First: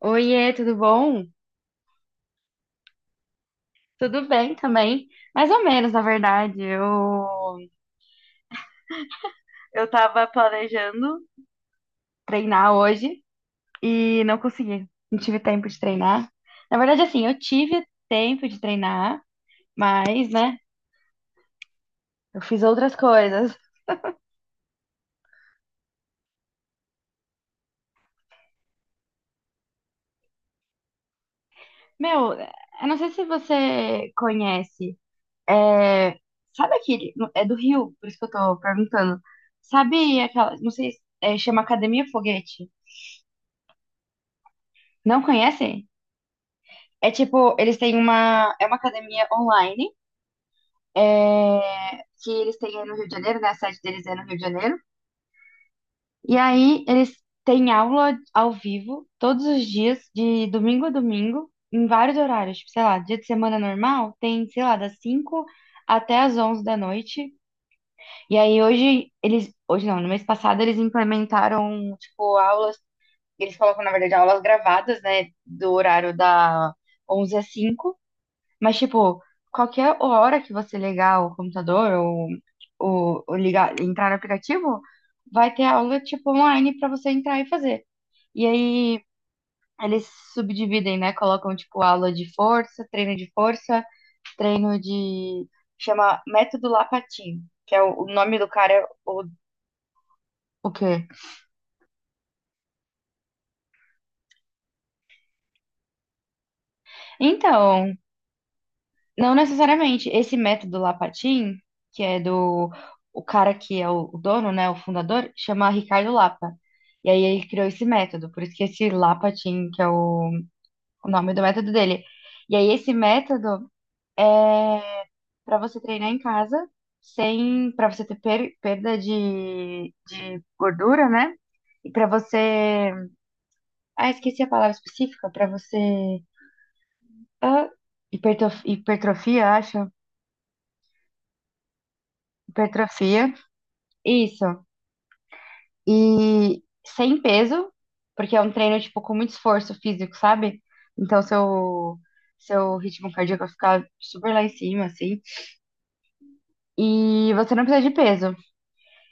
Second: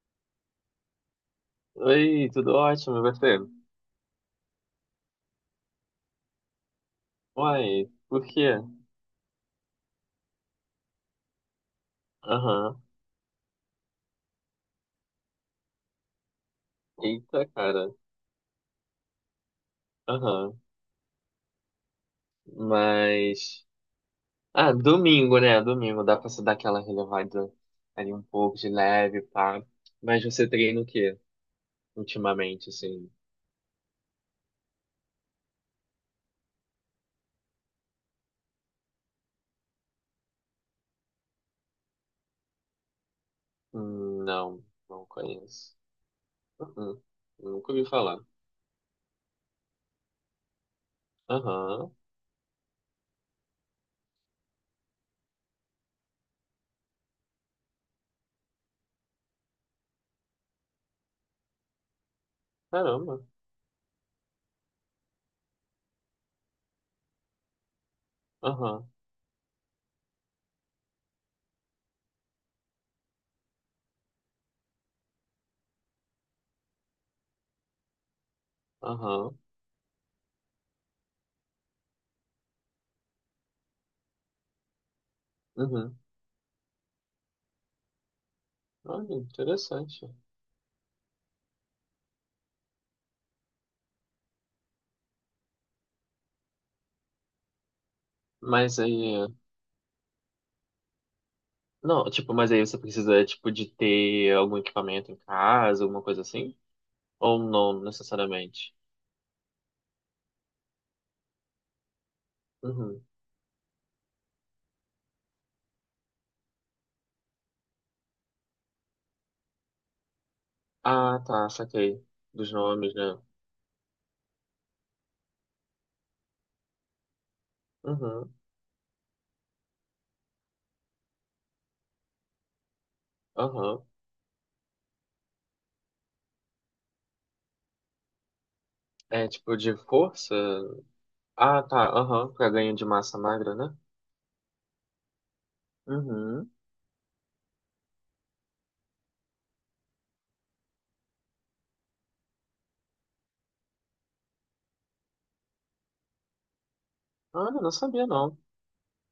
Oiê, tudo bom? Oi, tudo ótimo, e você? Tudo bem também. Mais ou menos, na verdade. Eu Uai, por quê? eu tava planejando treinar Aham. hoje e não consegui. Não tive tempo de treinar. Na verdade, assim, eu Eita, tive cara. tempo de treinar, mas, né, Aham. eu fiz outras coisas. Mas. Ah, domingo, né? Domingo dá pra se dar aquela relevada ali um pouco de leve, pá. Mas você treina o quê Meu, ultimamente, eu não assim? sei se você conhece. É, sabe aquele. É do Rio, por isso que eu tô perguntando. Sabe aquela. Não sei, é, chama Academia Foguete. Não, não Não conheço. conhece? Uhum. É tipo, Nunca eles ouvi têm falar. uma. É uma academia online, é, Aham. que eles têm aí no Rio de Janeiro, né? A sede deles é no Rio de Janeiro. E aí eles têm aula ao vivo todos os dias, de domingo a domingo, em vários horários. Tipo, sei lá, dia Caramba. de semana normal, tem, sei lá, das 5 até as 11 da noite. E aí Aham. hoje eles. Hoje não, no mês passado eles implementaram, tipo, aulas. Eles colocam, na verdade, aulas gravadas, né? Do horário da 11 às cinco. Mas, tipo, Aham. qualquer hora que você ligar o computador ou ligar, entrar no aplicativo, vai ter Uhum. aula, tipo, online pra você entrar e fazer. E aí Olha, interessante. eles subdividem, né? Colocam, tipo, aula de força, treino de força, treino de... Chama Método Lapatin, que é o nome do cara, Mas é aí. O quê? Não, tipo, mas aí você precisa, tipo, de ter algum equipamento em casa, alguma coisa assim? Ou não Então, necessariamente? não necessariamente. Esse método Lapatin, que é do Uhum. o cara que é o dono, né, o fundador, chama Ricardo Lapa. E aí ele criou esse método, por isso que esse Lapatin, que é o Ah, nome do tá, método saquei. dele. Dos E aí esse nomes, né? método é para você treinar em casa, sem para você ter Uhum, perda de gordura, né? E para você, aham. ah, esqueci a palavra específica, para você ah, É hipertrofia, tipo de acho. força? Ah, tá, aham. Pra ganho de massa Hipertrofia, magra, né? isso. Uhum. E sem peso, porque é um treino, tipo, com muito esforço físico, sabe? Então, seu, seu ritmo cardíaco vai ficar super lá em cima, assim. E você Olha, não não precisa de sabia peso. não.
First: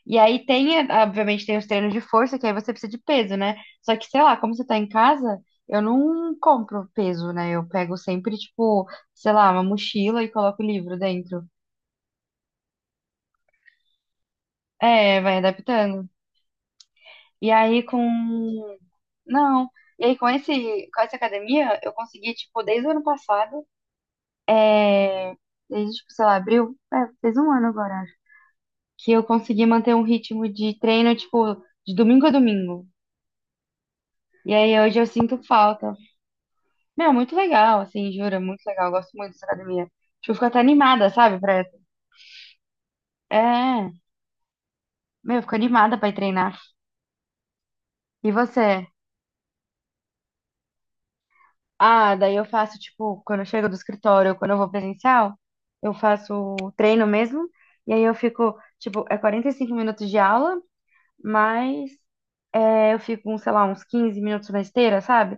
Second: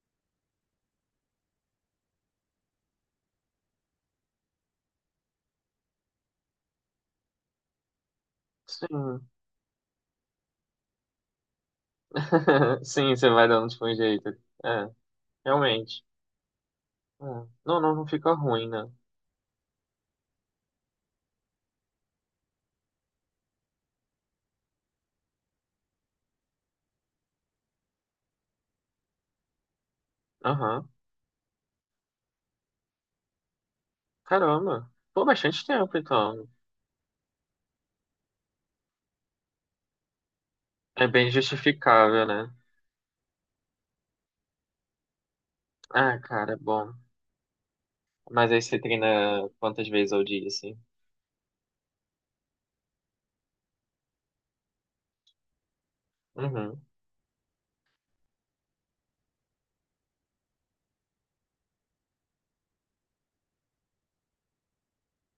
E aí tem, obviamente, tem os treinos de força, que aí você precisa de peso, né? Só que, sei lá, como você tá em casa, eu não compro peso, né? Eu pego sempre, tipo, Sim. sei lá, uma mochila e coloco o livro dentro. Sim, você vai dando tipo um jeito. É, É, vai realmente. adaptando. É. E Não, aí não, com. não fica ruim, né? Não. E aí com esse, com essa academia, eu consegui, tipo, desde o ano passado, é... desde, tipo, sei lá, abril, é, fez 1 ano agora, acho, que eu consegui manter um ritmo de Aham. treino, tipo, de domingo a domingo. E aí Caramba. hoje eu Pô, sinto bastante falta. tempo, então. Meu, muito legal, assim, juro, é muito legal. Eu gosto muito dessa academia. Tipo, eu fico até animada, É bem sabe, pra... essa. justificável, né? É, meu, eu fico animada pra ir Ah, cara, é treinar. bom. E Mas aí você você? treina quantas vezes ao dia, assim? Ah, daí eu faço, tipo, quando eu chego do escritório, ou quando eu vou presencial, eu faço o Uhum. treino mesmo. E aí eu fico, tipo, é 45 minutos de aula, mas é, eu fico, uns, sei lá, uns 15 minutos na esteira, sabe?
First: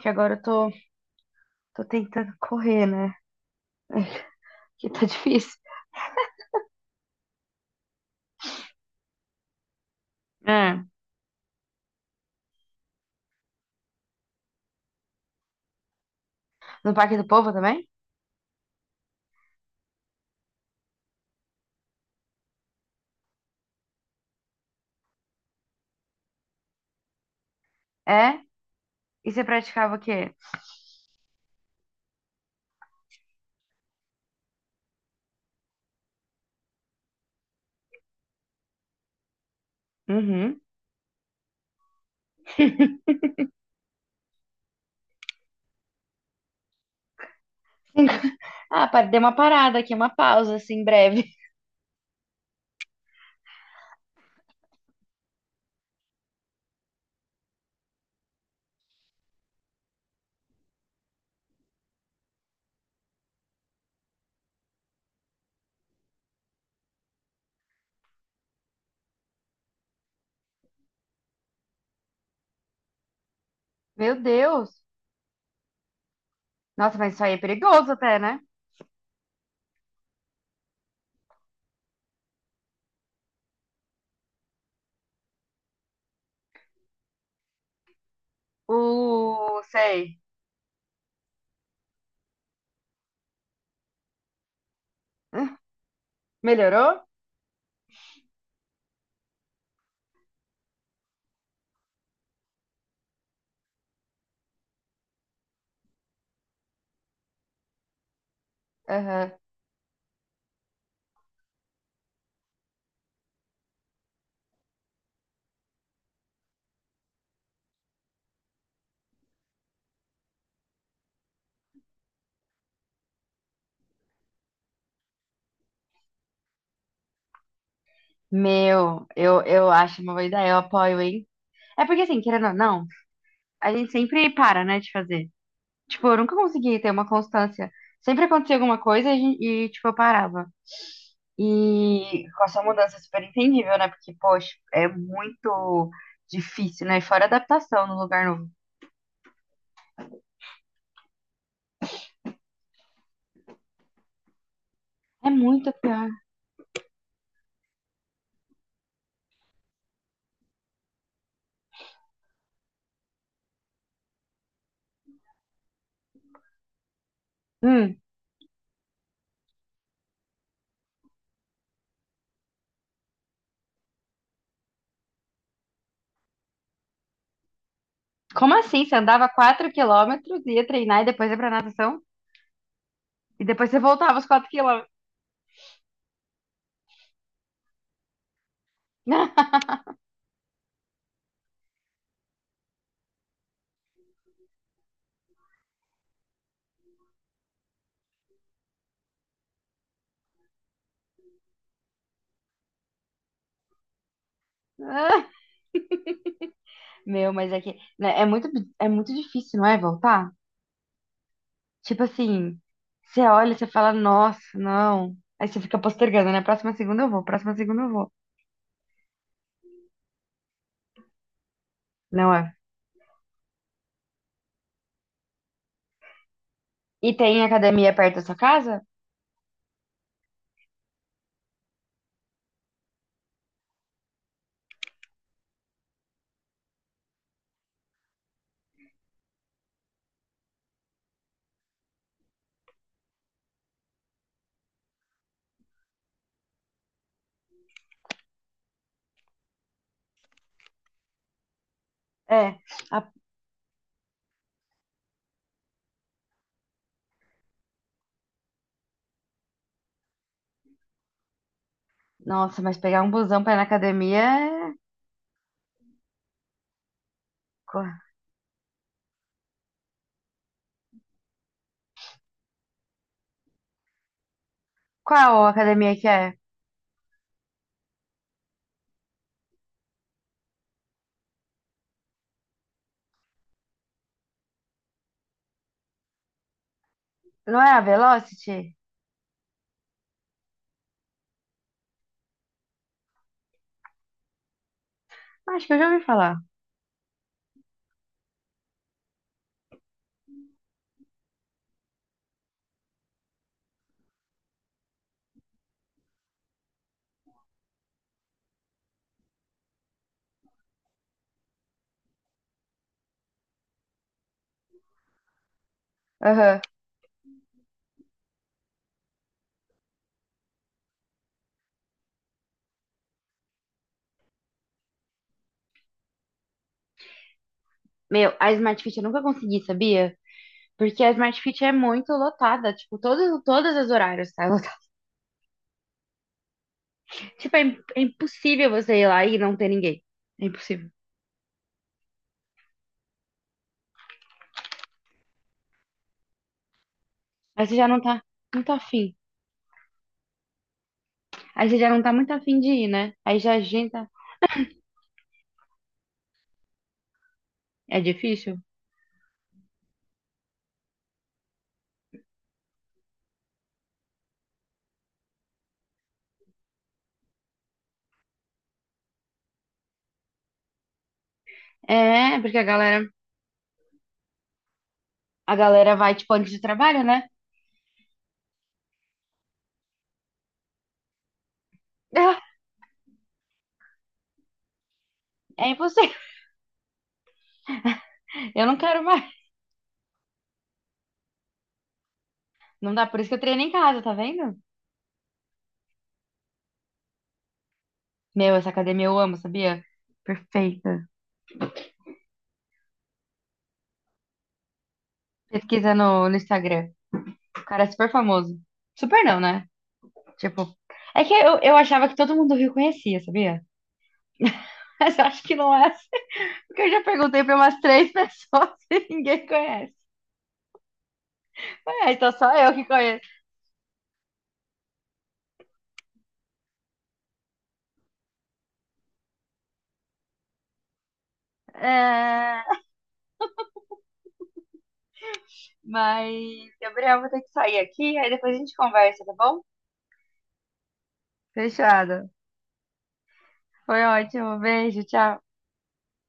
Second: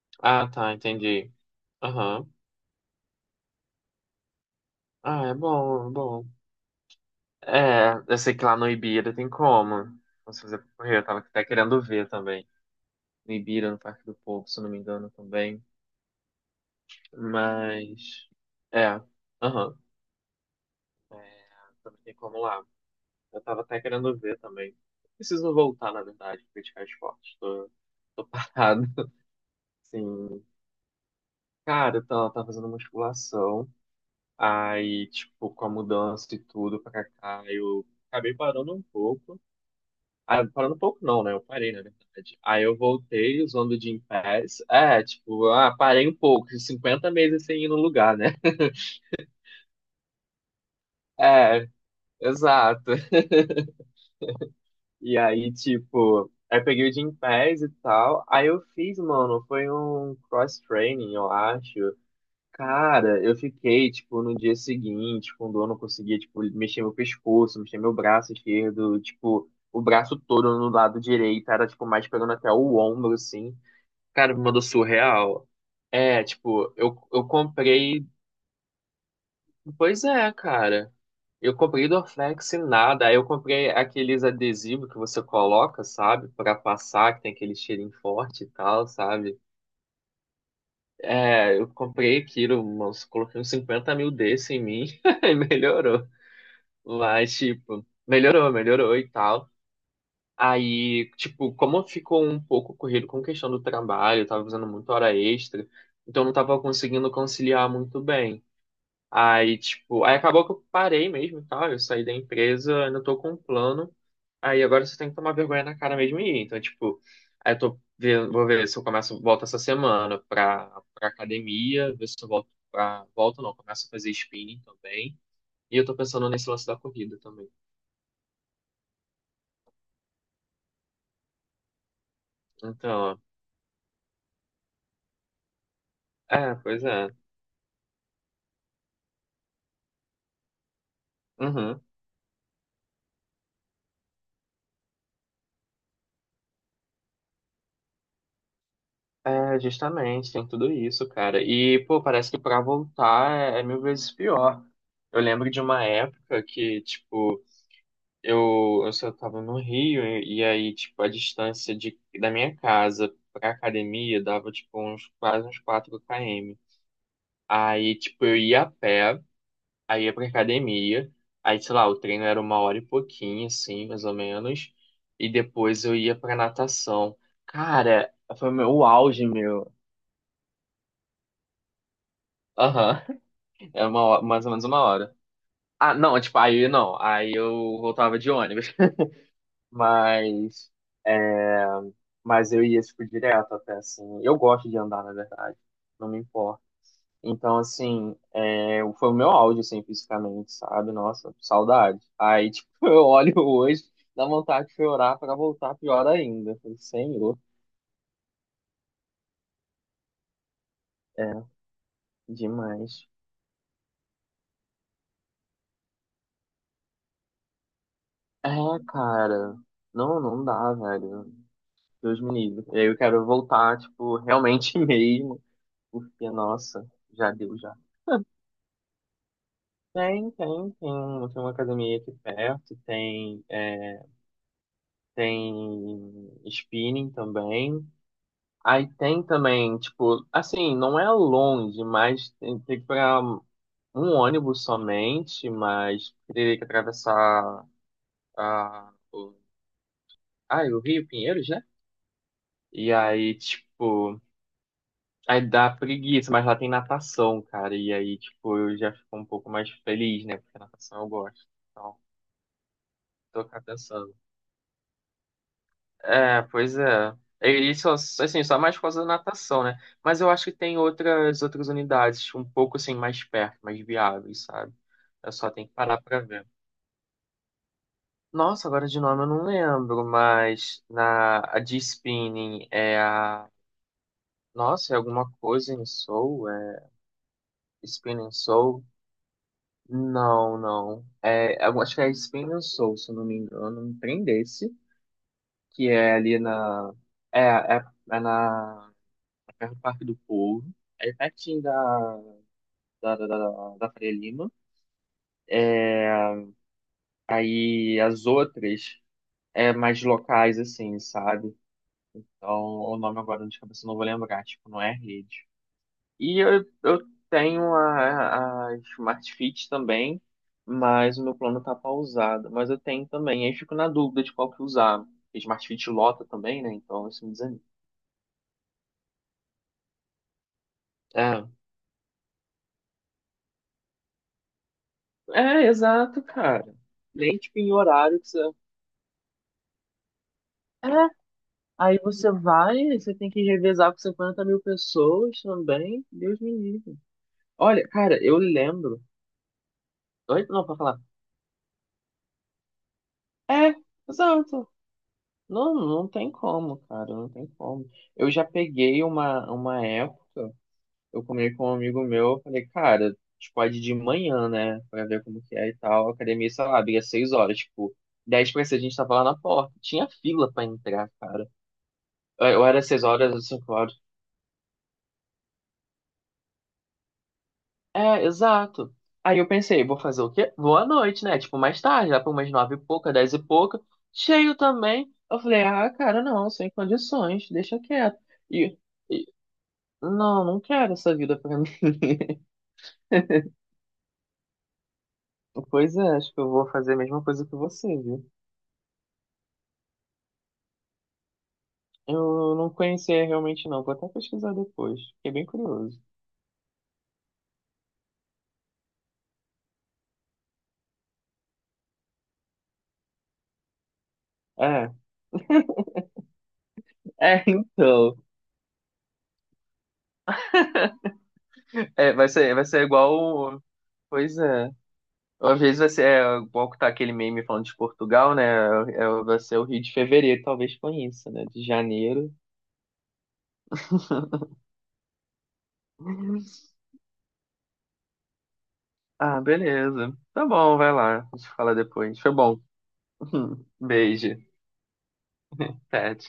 Que agora eu Ah, tô, tá, entendi. tô Aham. tentando correr, né? Que tá Ah, é difícil. bom, é bom. É, eu sei que lá no Ibira tem como você fazer pra É. correr, eu tava até querendo ver também. No Ibira, no Parque do Povo, se eu não me engano, também. No Parque do Povo também? Mas. É. Aham. É, também tem como lá. Eu tava até querendo ver também. Preciso voltar, na verdade, praticar esporte. Tô É? parado. E você praticava o quê? Sim. Cara, eu tava fazendo musculação, aí, tipo, com a mudança e tudo pra cá, eu acabei parando um pouco. Ah, Uhum. parando um pouco não, né? Eu parei, na verdade. Aí eu voltei usando o Gym Pass. É, tipo, ah, parei um pouco, 50 meses sem ir no lugar, né? Ah, dei uma parada aqui, uma pausa, assim, breve. É, exato. E aí, tipo, aí eu peguei o Gym Pass e tal, aí eu fiz, mano, foi um cross-training, eu acho. Cara, eu fiquei, tipo, no dia seguinte, quando eu não conseguia, tipo, mexer meu pescoço, mexer meu braço esquerdo, tipo, o braço todo no lado direito, era, tipo, mais pegando até o ombro, assim. Meu Cara, me mandou Deus! surreal. É, tipo, Nossa, eu, mas isso eu aí é perigoso comprei. até, né? Pois é, cara. Eu comprei Dorflex e nada. Aí eu comprei aqueles adesivos que você coloca, sabe? Pra passar, que tem aquele cheirinho forte e tal, sabe? Sei. É, eu comprei aquilo, uns, coloquei uns 50 mil desse em mim e Hum, melhorou. Melhorou? Mas, tipo, melhorou, melhorou e tal. Aí, tipo, como ficou um pouco corrido com questão do trabalho, eu tava fazendo muita hora extra, então eu não tava conseguindo conciliar muito bem. Aham. Aí, tipo, aí acabou que eu parei mesmo e tal, eu saí da empresa, ainda tô com um plano. Aí agora você tem que tomar vergonha na cara mesmo e ir. Então, tipo, aí eu tô vendo, vou ver se eu começo, volto essa semana pra, academia, ver se eu volto pra, volto não, começo a fazer spinning também. E eu tô pensando nesse lance da corrida também. Meu, eu acho uma boa ideia, eu apoio, hein? É porque, assim, querendo ou não, Então, a gente sempre para, né, de fazer. Tipo, eu nunca é, consegui pois ter uma é. constância. Sempre acontecia alguma coisa e, a gente e, tipo, eu parava. Uhum. E com essa mudança é super entendível, né? Porque, poxa, é muito difícil, né? Fora adaptação no lugar novo. É, justamente, tem tudo isso, cara. E, pô, parece que pra voltar é mil vezes pior. Eu É lembro de muito uma pior. época que, tipo, eu só tava no Rio e aí, tipo, a distância da minha casa pra academia dava, tipo, uns, quase uns 4 km. Aí, Hum, tipo, eu ia a pé, aí ia pra academia, aí, sei lá, o treino era uma hora e pouquinho, assim, mais ou menos, e depois eu ia pra natação. Cara, foi o como meu assim? o Você auge, andava 4 meu. quilômetros, ia treinar e depois ia pra natação? Aham, E depois você é uma, voltava os mais 4 ou menos uma quilômetros. hora. Ah, não, tipo, aí não, aí eu voltava de ônibus. Mas Mas eu ia, tipo, direto até, assim. Eu gosto de andar, na verdade. Não me importa. Então, assim, é, foi o meu auge, assim, fisicamente, sabe? Nossa, saudade. Aí, tipo, eu olho hoje, dá vontade de chorar Ah, pra voltar pior ainda. Eu falei, meu, Senhor, mas é que né, é muito difícil, não é, voltar? é, Tipo assim, demais. você olha, e você fala, nossa, não. Aí você fica postergando, né? Próxima segunda eu vou, próxima segunda eu vou. É, cara, não, não dá, velho. Deus me Não é? livre. E aí eu quero voltar, tipo, realmente mesmo, porque, nossa, E já tem deu já. academia perto da sua casa? Tem, tem, tem uma academia aqui perto, tem. É, tem spinning também. Aí tem também, tipo, assim, não é longe, mas tem que pegar um ônibus somente, mas teria que atravessar a, o, o Rio Pinheiros, né? É. E A- aí, tipo, aí dá preguiça, mas lá tem natação, cara. E aí, tipo, eu já fico um pouco mais feliz, né? Porque natação eu gosto. Então, Nossa, mas pegar um busão tô pra ir cá na pensando. academia é... É, pois é. E só, Qu- assim, só mais por causa da natação, né? Mas eu acho que tem outras unidades um pouco assim mais perto, mais viáveis, sabe? Eu Qual só tenho que academia parar que pra é? ver. Nossa, agora de nome eu não lembro, mas na a de spinning é a. Nossa, é alguma coisa em Soul, é Não é a Spinning Velocity? Soul? Não, não. É, eu acho que é Spinning Soul, se eu não me engano, um trem desse, Acho que eu que já ouvi é falar. ali na é, é, é na perto do Parque do Povo, aí pertinho da Faria Lima. É, aí as outras é mais locais, assim, sabe? Então, o nome agora de cabeça eu não vou lembrar, tipo, não é rede. E Aham. eu tenho a Smart Fit também, mas o meu plano tá pausado. Mas eu tenho também, aí eu fico na dúvida de qual que usar. Smart Fit lota também, né? Então isso me desanima. Meu, a Smart Fit eu nunca consegui, sabia? Porque a Smart É, Fit é muito lotada, tipo, todos, todas as horários, tá? é exato, cara. Nem Tipo, tipo é, em é horário que você. impossível você ir lá e não ter ninguém. É É, impossível. aí você vai, você tem que revezar com 50 mil pessoas também. Deus me livre. Aí você Olha, já não cara, tá eu muito lembro. afim. Oi? Não, pra falar. Aí você já não tá muito afim de ir, né? Aí já É, agenda. exato. Não, não tem como, cara, não tem como. É Eu já difícil? peguei uma época, eu comi com um amigo meu, eu falei, cara, tipo, pode ir de manhã, né? Pra ver como que é e tal. A academia, sei lá, abria 6 horas, tipo, 10 pra 6 a gente tava lá na porta. Tinha fila pra entrar, cara. É, Eu porque eu era 6 horas ou 5 horas. a galera vai, tipo, antes do trabalho, né? É, exato. Aí eu pensei, vou fazer o quê? Vou à noite, né? Tipo, mais tarde, lá por umas nove e pouca, dez e pouca. Cheio também. Eu falei, Ah, é ah, impossível. cara, não, sem condições, deixa quieto. Eu não E, quero e- mais. não, não quero essa vida pra mim. Não dá, por isso que eu treino em casa, tá vendo? Pois é, acho que eu vou fazer a mesma coisa que você, viu? Meu, essa academia eu amo, sabia? Perfeita. Eu não conhecia realmente, não. Vou até pesquisar depois. Fiquei bem Pesquisa curioso. no, no Instagram. O cara é super famoso. Super não, né? Tipo, é que eu achava que todo mundo do Rio conhecia, sabia? É, Mas eu acho que não é assim. Porque eu já perguntei para umas três então. pessoas e ninguém conhece. É, É, vai então só ser, vai eu ser que conheço. igual. Pois é. Às vezes vai ser, é, igual que tá aquele meme falando de Portugal, né? É, vai ser o Rio de Fevereiro, talvez conheça, né? De janeiro. É, mas, Gabriel, vou ter que sair aqui, aí depois a gente conversa, tá Ah, bom? beleza. Tá bom, vai lá. A gente fala depois. Fechado. Foi bom. Foi Beijo. ótimo. Beijo, tchau. Tchau.